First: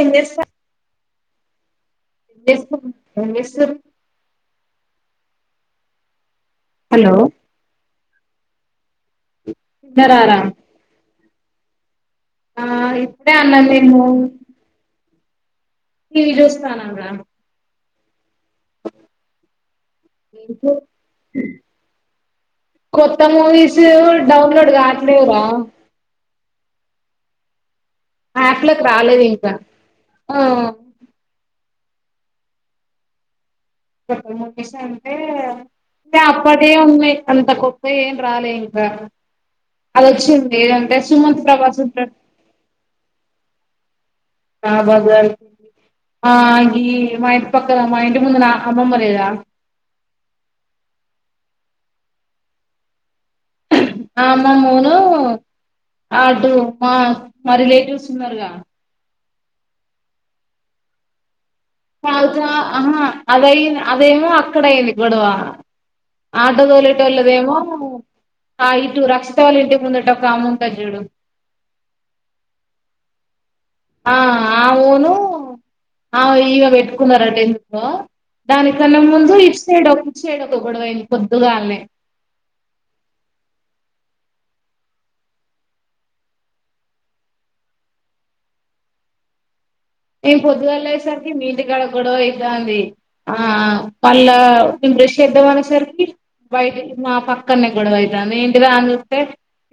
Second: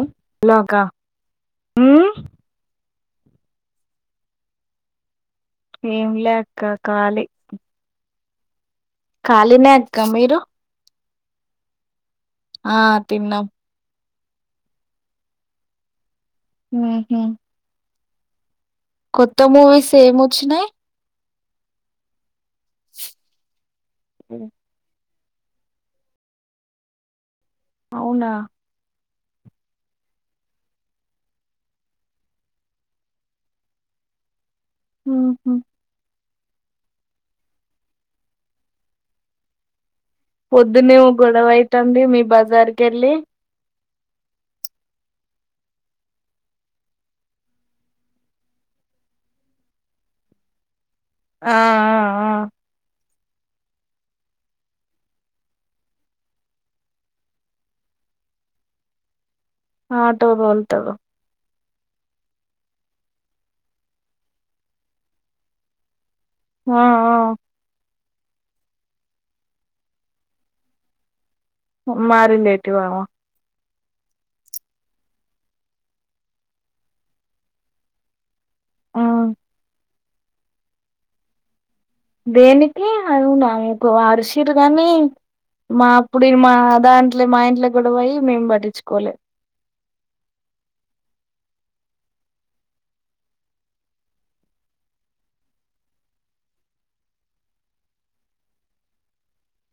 ఏంచేస్తావ్ hello అక్క హ్మ్ చేస్ ఏంచేస్తురు ఏంలే అక్క ఖాలీ ఖాలినే అక్క తిన్నారారా మీరు ఆ ఇప్పుడే అన్నం దిన్న ఈరోజ్ ఊహు కొత్త మూవీస్ ఏం వచ్చినై కొత్త మూవీసు డౌన్లోడ్ కాట్లేవ్ రా అవునా యాప్లోకి రాలేదు ఇంకా ఓ కొత్త మూవీస్ అంటే ఉహు టే అప్పటియే ఉన్నాయి అంత గొప్ప ఏం రాలే ఇంకా అది వచ్చింది పొద్దున్నే ఏదంటే సుమంత్ ప్రభాస్ ఓగొడవైతంది ఉంటాడు మీ బజార్ కెళ్ళి ఆ బజార్ ఆ ఈ మా ఇంటి పక్కన మా ఇంటి ముందు నా అమ్మమ్ లేదా ఆఆ ఆ ఆ అమ్మోమ్మోను అటుూ మా మా రిలేటివ్స్ ఉన్నారుగా ఆటో తోల్తాడు చల్ చ ఆహా అదయింది అదేమో అక్కడయింది గొడవ ఆటో ఆ ఆ తోలెటోళదేమో ఆ ఇటు రక్స్తతవాళ్ళ ఇంటి ముందుట ఒక ఆముంటది జుడు మా రిలేటివ్ అమా ఆ ఆ ఊను ఆమె ఇగ పెట్టుకున్నారా టెన్ లో దానికన్నా ఆ ముందు ఇట్సైడు ఒక ఇట్సైడు ఒక గొడవైంది పొద్దుగాల్నే దేనికి అవుననుకో అరిషీరుగాని మా అప్పుడు మా దాంట్లో మా ఇంట్లో గొడవ అయి మేమ్ పట్టించుకోలే నేన్ పొద్దుగాల్ లేేసరికి మీ ఇంటి కడ గొడవైతాంది ఆ మళ్ళా నేన్ బ్రష్ చేద్దాం అనే సరికి బయటికి మా పక్కనే గొడవైతంది ఏంటి రా అన్ చూస్తే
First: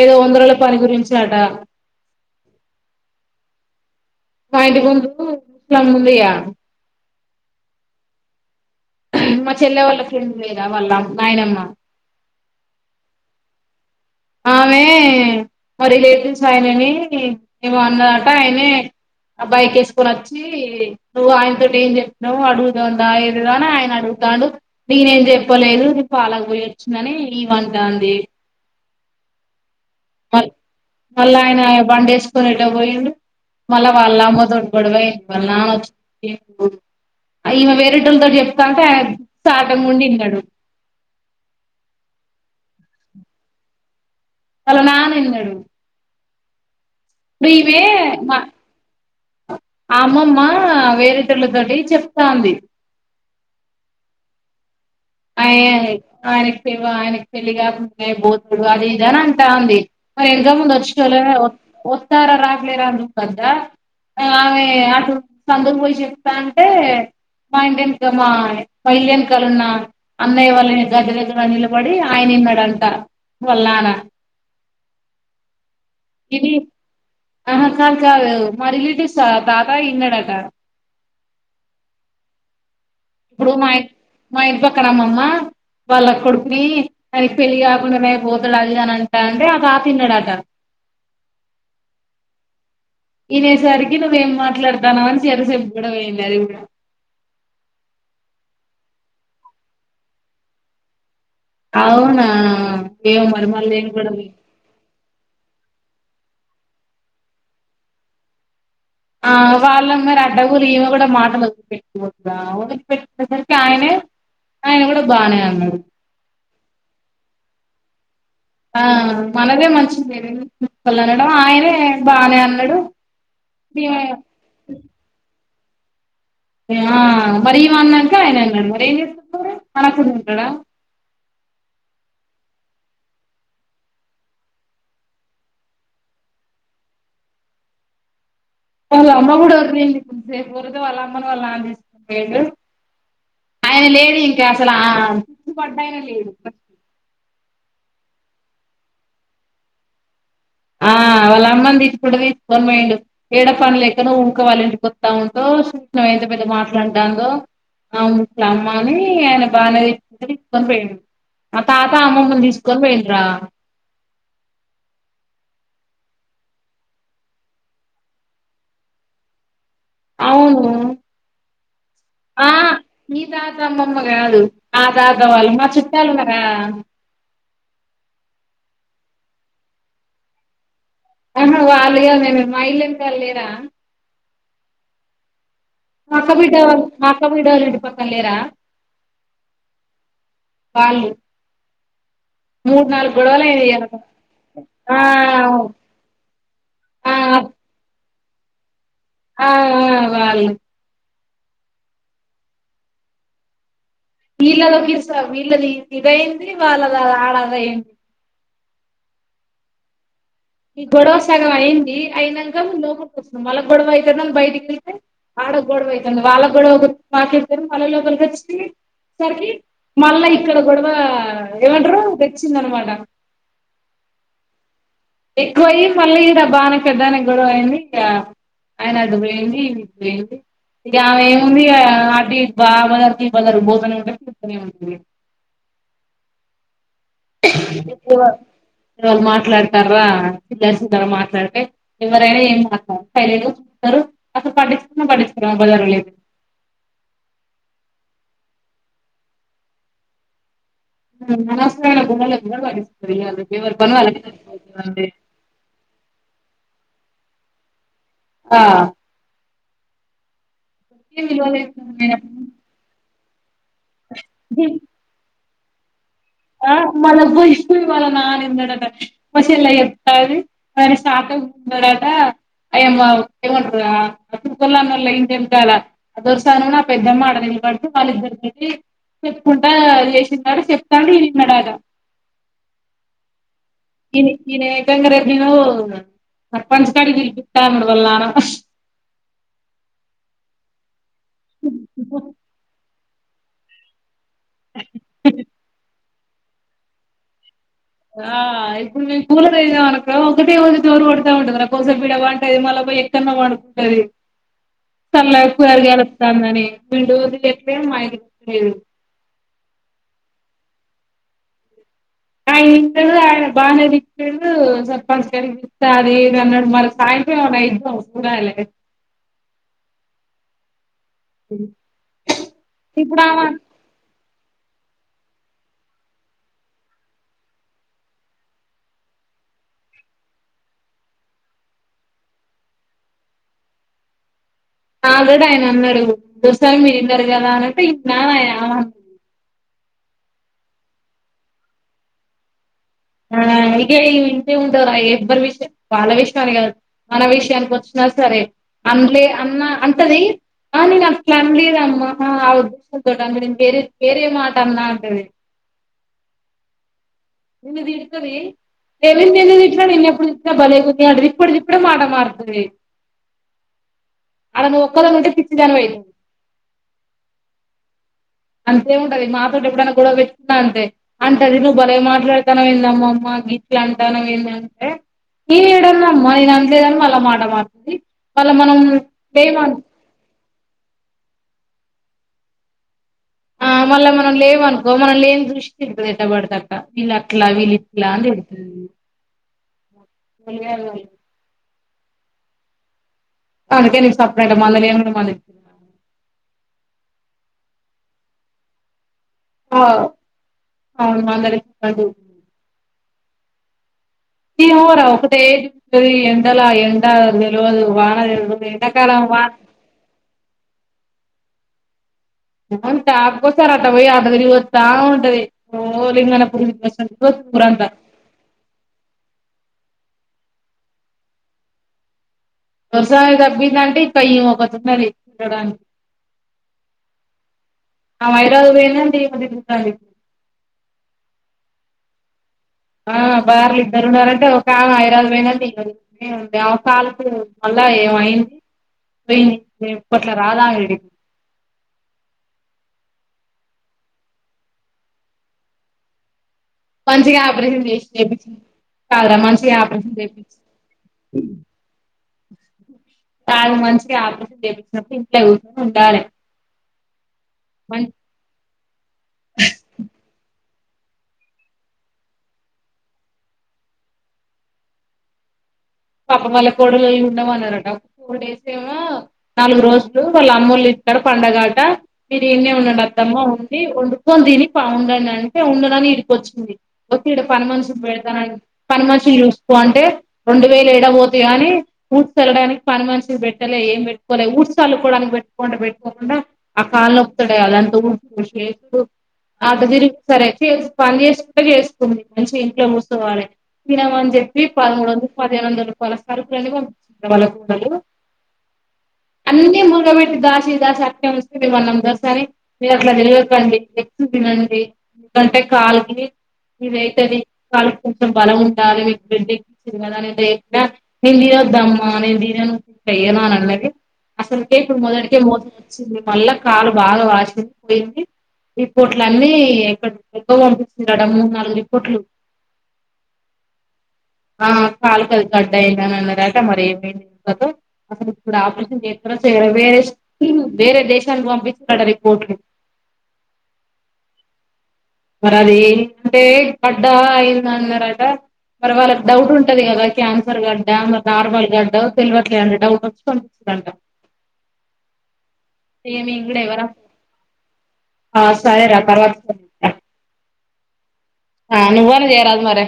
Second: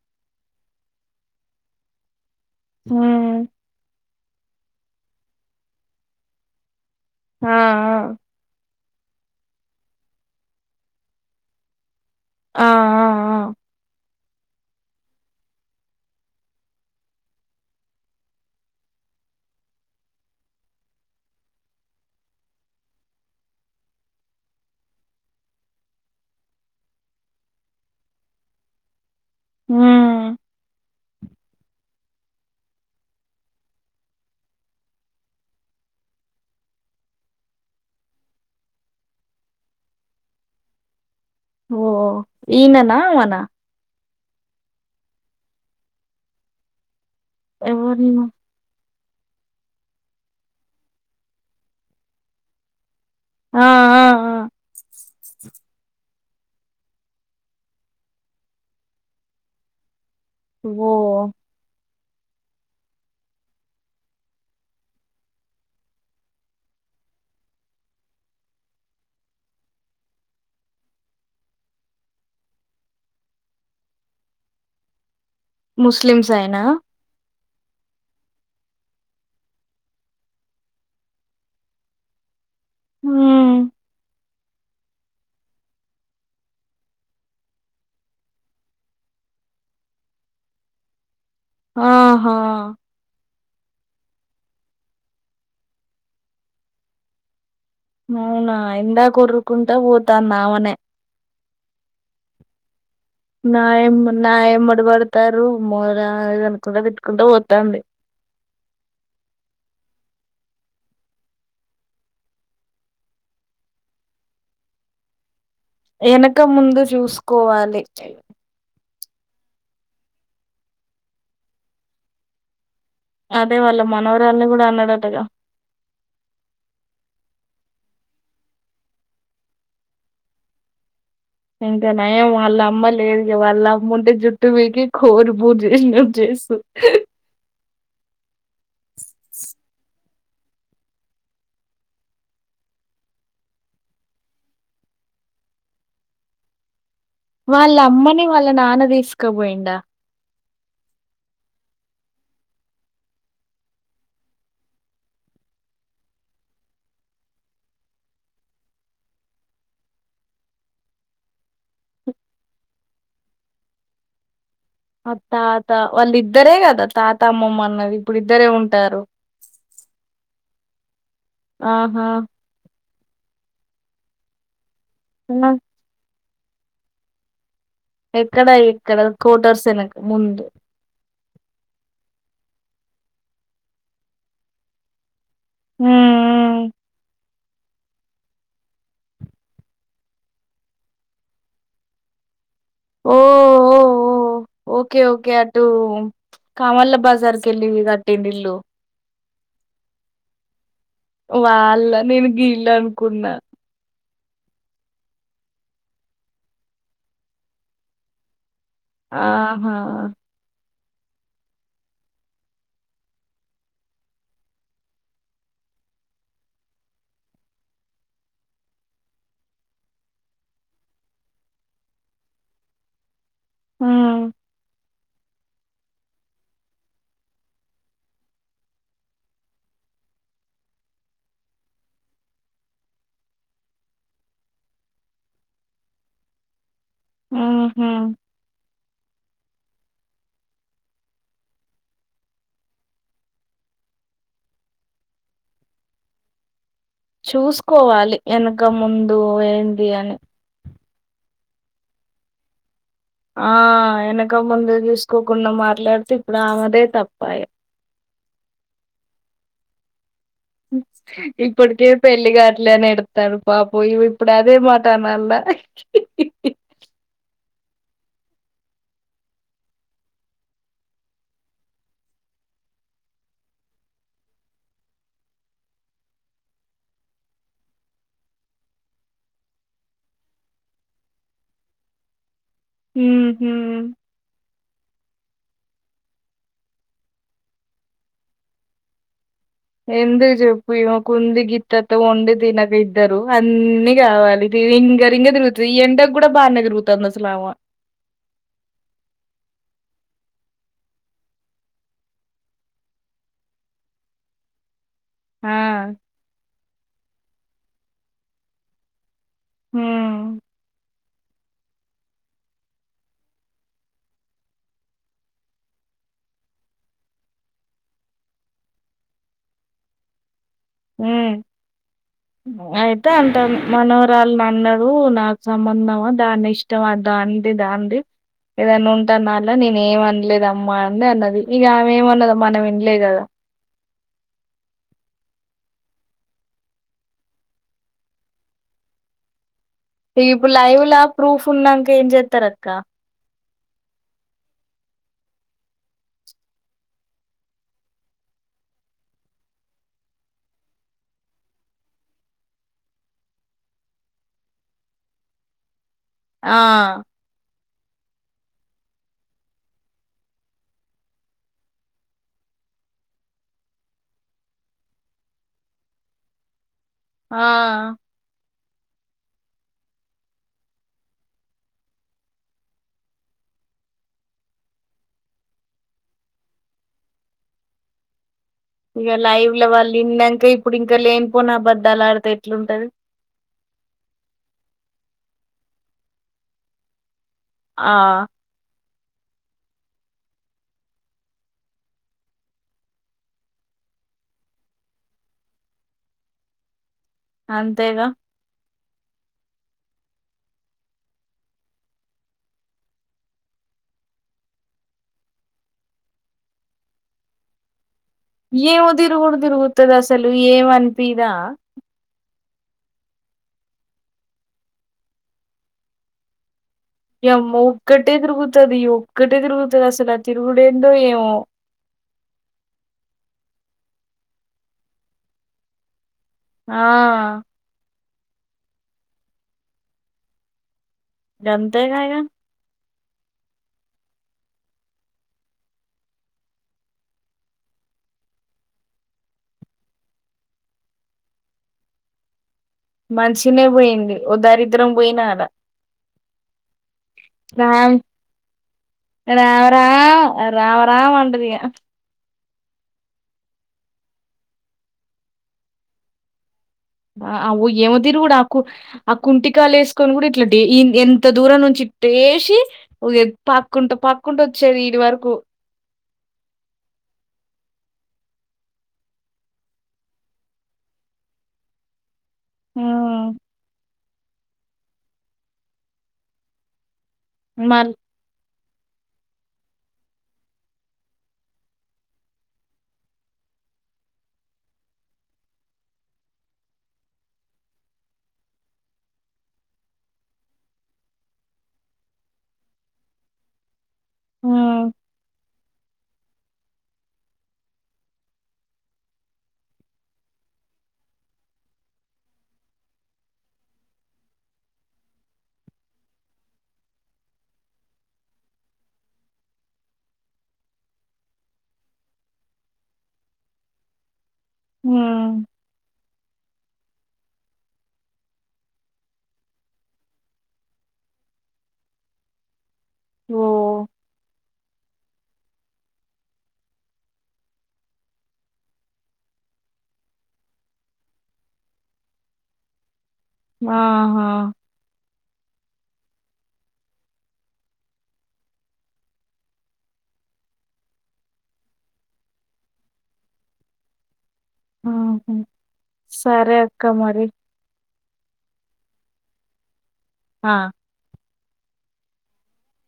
ఏదో వందరుల పని గురించి అట హూ మా ఇంటి ముందు ముస్లమ్మ ముందిగ ఆ మా చెల్లె వాళ్ళ ఫ్రెండ్స్ లేర వాళ్ళ నాయనమ్మ ఆ ఆ ఆ ఆమె మా రిలేటివ్స్ ఆయనని ఏమో అన్నాడట ఆయనే అబ్బాయికి వేసుకొని వచ్చి నువ్వు ఆయనతోటి ఏం చెప్పావు అడుగుతుందా ఏదని ఆయన అడుగుతాడు నేనే ఏం చెప్పలేదు ఇది పాలకు పోయి వచ్చిందని ఇమ అంటాన్ది ఉ మళ్ మళ్ళీ ఆయన బండి వేసుకొని ఎటో పోయిండు మ వాళ్ళ అమ్మ తోటి [unintelligible] ఈమె వేరేటోలతోటి చెప్తాఉంటే ఆ [unintelligible] ఓ ఈననా ఆమన వాళ్ళ నాన్న ఇన్నడు ఎవరు? [unintelligible] ఆ అమ్మమ్మ వేరేటోలతోటి చెప్తుంది ఆ ఆ! ఆ! అయ ఆయన ఆయనకి పెళ్లిగాకు బోతుడు అది ఇదని అంటాఉంది మరి ఎంత ముందు వచ్చుకోలే ఓహ్! ఒత్తార [unintelligible] ఆమె అటు [unintelligible] పోయి చెప్తంటే మా ఇంటెనుకున్న మా ఇల్లుఎనకలున్న అన్నయ్య వాళ్ళని గద్దగ్గగానిలబడి ఆయన విన్నాడుంట వాళ్ళ నాన్న ముస్లిమ్స్ ఇది ఆయన ఆహా కా కాదు మా రిలేటివ్స్ తాతా ఇన్నాడట ఉ ఇప్పుడు మా మ ఇంటి పక్నా అమ్మమ్మా వాళ్ళ [unintelligible] వానికి పెళ్ళి కాకుండానే పోతాడు అని అంటా అంటే అ తాత విన్నాడట ఆహా వినేసరికి నువ్వేం మాట్లాతావనవ్ అని చీరసేపు కూడ వెేయింది అది గూడ అవునా ఇందక కొర్ర కుంటా పోతంది ఆమనే అవునా ఏమో మరి నా మళ్ళీ ఏం గొడవ నా అయింది. ఏమడబడతారు మోర అనుకుంటా విట్కుంటా పోతుంది ఆ వాళ్ళ మరి అడ్డగురు ఈమె కూడ మాట వదిలిపెట్టిపోతుందా వదిలిపెట్టిసరికి ఆయనే ఆయిన కూడ బానే ఉన్నాడు ఎనక ముందు చూసుకోవాలే ఆ మనదే మంచిది [unintelligible] అనడం ఆయనే బానే అన్నాడు అదే వాళ్ళ ఈమె మనవరాల్ని కూడ అన్నాడటగ మరి ఇమ అన్నాక ఆయన అన్నాడు మరి ఏం చేస్తడు అనకుండ ఉంటాడా ఇంకా నయం వాళ్ళ అమ్మ లేదు వాళ్ళ అమ్మ ఉంటే జుట్టు పికి కోరి పూజ [unintelligible] వాళ్ళ అమ్మ కూడ ఉండింది కొంచసేపు ఊరితే వాళ్ళ అమ్మని వాళ్ళ [unintelligible] ఆయన లేడు ఇంకా అసలా వాళ్ళ అమ్మని వాళ్ళ నాన్న తీసుకోపోయిండ ఆ వాళ్ళ అమ్మని [unintelligible] తీసుకొని పోయిండు ఏడ పనులు ఎక్కన ఇంకో వాళ్ళ ఇంటికి పస్తా ఉంటోంత మీద మాట్లాడడాందో అవును ముట్లా అమ్మ అని ఆయన బాగానే ఇకొని పోయిండు ఆ తాత అమ్మమ్మను తీసుకొని పోయిండు రా ఆ తాత వాళ్ళు ఇద్దరే కదా తాత అమ్మమ్మ అన్నది ఇప్పుడు ఇద్దరే ఉంటారు అవును ఆహా ఆ మీ తాత అమ్మమ్మ కాదు మా తాత ఆ వాళ్ళు మా చుట్టాలున్నారు కదా ఎక్కడ ఎక్కడ కోటర్స్ వెనక ముందు ఆహా వాళ్ళగాదు మా ఇల్లు ఎనకల లేరా హ మాక్క బీడ్డ మాక్క బీడవాలంటి పక్కనా లేరా వాళ్ళు మూడు నాలుగు ఓ గొడవలు అయినయి ఓ ఓ ఓకే ఓకే అటు కామల్ల ఆ బజార్ కెళ్లి కట్టిల్లు ఇల్లు ఆ ఆ వాళ్లు వాళ్ళ నేను గీళ్ళనుకున్నా వీళ్ళదో కీసా వీళ్ళది ఇదయింది వాళ్ళది ఆడదయింది ఆహా ఈ గొడవ సగం అయింది అయినాక లోపలకి వస్తున్నాం వాళ్ళ గొడవ అయితాంది అని బయటికిళ్తే ఆడ గొడవ అయితాంది వాళ్ళ గొడవ మాకేరు మళ్ళ లోపలికి వచ్చి సరికి మళ్ళా ఇక్కడ గొడవ ఏమంటారు తెచ్చిందనమాట హ ఎక్కువ అయి మళ్ళీ ఇడ బాగానే పెద్దనే గొడవ అయింది ఇక ఆయన అటు పోయింది ఇది ఇటు పోయింది ఇగా ఆమె ఏముంది అ బాలర్ తీ బలరు పోతూనే ఉంటది ఉంట ఇ ఏంటంది [unintelligible] ఉహు ఇవాళు మాట్లాడతారా చిల్లరల్లర మాట్లాడితే ఎవరైనా ఏం మా సైలెంట్ గా చూస్తారు అసలు పట్టించుకోనే పట్టించుకోరు ఆ బజార్ల చూసుకోవాలి వెనక ముందు ఏంది అని అనవసరమైన గొడవలు [unintelligible] ఆ ఎవరి పని వాళ్ళకే వెనక ముందు సరిపోతదండి చూసుకోకుండా మాట్లాడితే ఇప్పుడు ఆమెదే తప్పయే ఆ ఏం విలువ ఇప్పటికే పెళ్లి లేకపోయినప్పుడు కాట్లేని ఎడుతాల్లు పాపం ఈమె ఇప్పుడు అదే మాట మళ్ళ ఆ మళ బుస్సు వాళ్ల పోయి వాళ్ళ నాన్న ఇన్నడట మా చెల్లె చెప్తాంది అనే స్టార్టింగ్ ఉన్నాడట అయమకలా ఏమంటారు ఆ తురుకోళ్ల అన్న ఇంటెనుకలా అద దొరసాని ఉన్న ఆ నా పెద్దమ్మ ఆడ నీల్బడుతు వాళ్ళిద్దరి చెప్పుకుంటా చేసిన్నాడు చెప్తాండు ఈనే విన్నాడు అట ఉమ్ ఇ ననే ఏకంగా అ సర్పంచ్ కాడికి పిలిపిస్తాన్నాడు వాళ్ళ నాన్న ఎందుకు చెప్పు ఇమ కుంది గిత్తతో వండి తినక ఇద్దరు అన్ని కావాలి ఇది రింగ రింగా తిరుగుతది ఈ ఎండకు కూడా బానే తిరుగుతదామా ఆ ఇప్పుడు మేము కూలరేసిన అనుకో ఒకటే ఒకది డోర్ కొడతా ఉంటుంది కోసేపు ఈడ పంటది మళ్ళ పండుకుంటది సల్లగా ఆ కూలర్ గలుస్తాందని విండు వదిట్లే మా లేదు [unintelligible] ఉమ్ ఆయన ఇండడు ఆయన బానేదిట్టలేదు సర్పంచ్ గారు సది నన్నెడు మరి సాయంత్రం పూరా అయి ఉమ్అయితే ఇప్పుడు ఆమె అంటాను మనోరాల అన్నాడు నాకు సంబంధమా దాన్ని ఇష్టం అట దానిది ఏదన్న ఉంటాన్నా అలా నేను ఏమనలేదమ్మా అండి అన్నది ఇక ఆమె ఏమన్నద మనం వినలేదు కదా ఆల్రెడీ ఆయన అన్నాడు దోసా మీరుం జరగల అంటే ఇం నా ఆయన మీ ఇప్పుడు లైవ్ లా ప్రూఫ్ ఉన్నాక ఏం చేస్తారు అక్క ఆ ఇగ ఈవ ఇంటిే ఉంటవరా ఎవ్వరి విషయం వాళ్ళ విషయం మన విషయానికి వచ్చినా సరే అందులే అన్న అంటది ఆ నేను అట్ల అన్లేదమ్మా దోట వేరే మాటా అన్నాన్ అంటది ఆ నిను ఇది ఇడతరి రేవింద నిే తిట్ల నిన్నెప్పుడు తెట్ల బలేతు అంట ఇప్పుడు ఇప్పుడు మాట మారుతుంది ఆడా ఒక్కరు ఉంటే పిచ్చి దాని వాయి ఆ అంతేముంటది మాతోోటి ఎప్పుడైనా గొడవ పెట్టుకున్నా అంతే అంటే అది నువ్వు భలే మాట్లాడ తున్నవ్ ఏందమ్మ అమ్మ గీట్ల అంటానవ్ ఏంది అంటే ఏ ఏడన్నా అమ్మా నేన్ అన్లేదని మళ్ళా మాట మారుతుంది మళ్లా మనం ఇక లైవ్ లో వాళ్ళు ఇన్నాక ఇప్పుడు ఇంకా లేనిపోని అబద్దాలు ఆడితే ఎట్ల ఉంటది ఆ మళ్ళ మనం లేవనుకో మనం లేని దృష్టి కా ఎంట్టబడితేక్క వీళ్ళ అట్లా వీళ్ళు ఆ ఇట్లా అని ఊ ఉల్లిపాయలు కోయ్ అందుకే నేన్ సపరేట్ మళ్ళ నేన్ కూడా మానె అంతేగ ఆ అవును మళ్ళ [unintelligible] ఈ వోరా ఒకటే తిప్పుతది ఎండలా ఎండ తెలువదు వా న తెల్వదు ఎండకాలం వా న్ స్తది అసలు ఏమి అన్పీదా అవును తాపకి ఒకసారి అట్ట పోయి అట్ట తిరిగి వస్తా ఉంటాది ఓ లింగానపురి ఏమ్మా ఒక్కటే తిరుగుతది ఒక్కటే తిరుగుతది అసలు ఆ తిరుగుడు ఏందో ఏమో ఒసారి తగ్బిందంటే ఈమె ఒకతున్నది ఎక్కడానికి ఆ ఆ వైరాల్ పోయిన ఈమె తిరుగుతాంది గంతేగ ఇగా ఆ బార్లు ఇద్దరు ఉన్నారంటే ఒక ఆమె ఐరాజు పోయినంటే ఇంక్కొటి ఊ దేవసాలకు మళ్ళ ఏమయింది పోయి అట్ల రాదా ఆమెడి మంచినే పోయింది ఓ దరిద్రం పోయిన అలా మంచిగా ఆపరేషన్ రామ్ చేసి చేపించింది కాదురా రామ మంచిగా రా ఆపరేషన్ చేపించి రామ రామ్ అంటదిగా తాగు మంచిగ ఆపరేషన్ చేపించినప్పుడు ఇంట్లో కూర్చినె ఉండాలే అ ఆఊ ఏమి తిరుగుడాకు ఆ కుంటికాలు వేసుకొని కూడా ఇట్లాండి ఈ ఎంత దూరం నుంచి ఇ ఐట్టేసి ఓజే పక్కుంట పక్కుంట వచ్చేది ఇది వరకు పాపం వాల్ల కోడల్ ఉండమన్నారట ఫోర్ డేస్ ఏమో నాలుగు రోజులు వాళ్ళ అమ్మోళ్ల ఇంటికాడ పండగాట మీరు ఈన్నే ఉండండి హ్మ్. అత్తమ్మా ఉండి వండుకొని తిని పావుండంటే ఉండనని ఇడికొచ్చింది ఒక ఇక్కడ పని మల్ మనిషిని పెడతానం పని మనిషిని చూసుకో అంటే వేలేడా పోతయో అనీ ఊడ్చ చళ్ళడానికి పని మనిషిని పెట్టలే ఏం పెట్టుకోలే ఊడ్చ చల్లుకోవడానికి పెట్టుకో అంటే పెట్టుకోకుండా ఆ కాళ్ళ నొప్పుతోటి అదంత ఊద్శుడు చేశుడు అడ్డ తిరిగి సరే పని చేసుకుంటే చేసుకుంది మంచిగ ఇంట్లో కూసోవాలె తినమని చెప్పి హ్మ్. పదమూడు వందలు పదిహేను వందల రూపాయల అన్ని సరుకులు పంపిస్తరు వాళ్ళ పిల్లలు అన్ని మురగ పెట్టి దాసీ దాసీ అట్నే ఉంచుతాది [unintelligible] మీరు అట్ల తిరగకండి ఎక్కువ తినండి మీకంటే కాళ్ళకి మీద అయితేది కాళ్ళ కొంచం బలం ఉండాలి మీ బేంటి తిన్నదన్నే దేక్ త నేను తినొద్దు అమ్మ నేను తినను చెయ్యను అనన్నది అసలుకే ఇప్పుడు మొదటికే హ్మ్. మోసం వచ్చింది మళ్ళా కాలు బాగా వాసి పోయింది రిపోట్లు అన్నీ ఎక్కడ ఎక్కుడకో పంపించిండట మూడు నాలుగు రిపోట్లు వో ఆ కాలు కది గడ్డ అయింద అన్నారట మరి ఏమంది ఇంతకు అసలు ఇప్పుడు ఆపరేషన్ చేస్తారా చేయరా వేస్ట్ వేరే దేశానికి పంపిచిర్రంటా రిపోర్ట్లు మాహా మరి అది ఏంటే గడ్డ అయిందన్నరట మరి వాళ్ళకి డౌట్ ఉంటది కదా క్యాన్సర్ గడ్డ మరి నార్మల్ గడ్డో తేలవ్వట్లే అంటా డౌట్ వస్తు పేంట [inaudible] సరే [unintelligible] అక్క ఎవ్వరం మరి. ఆ సరే రా తర్వాత చెప్త అ ఆ నువ్వన్న జేయరాదు మరే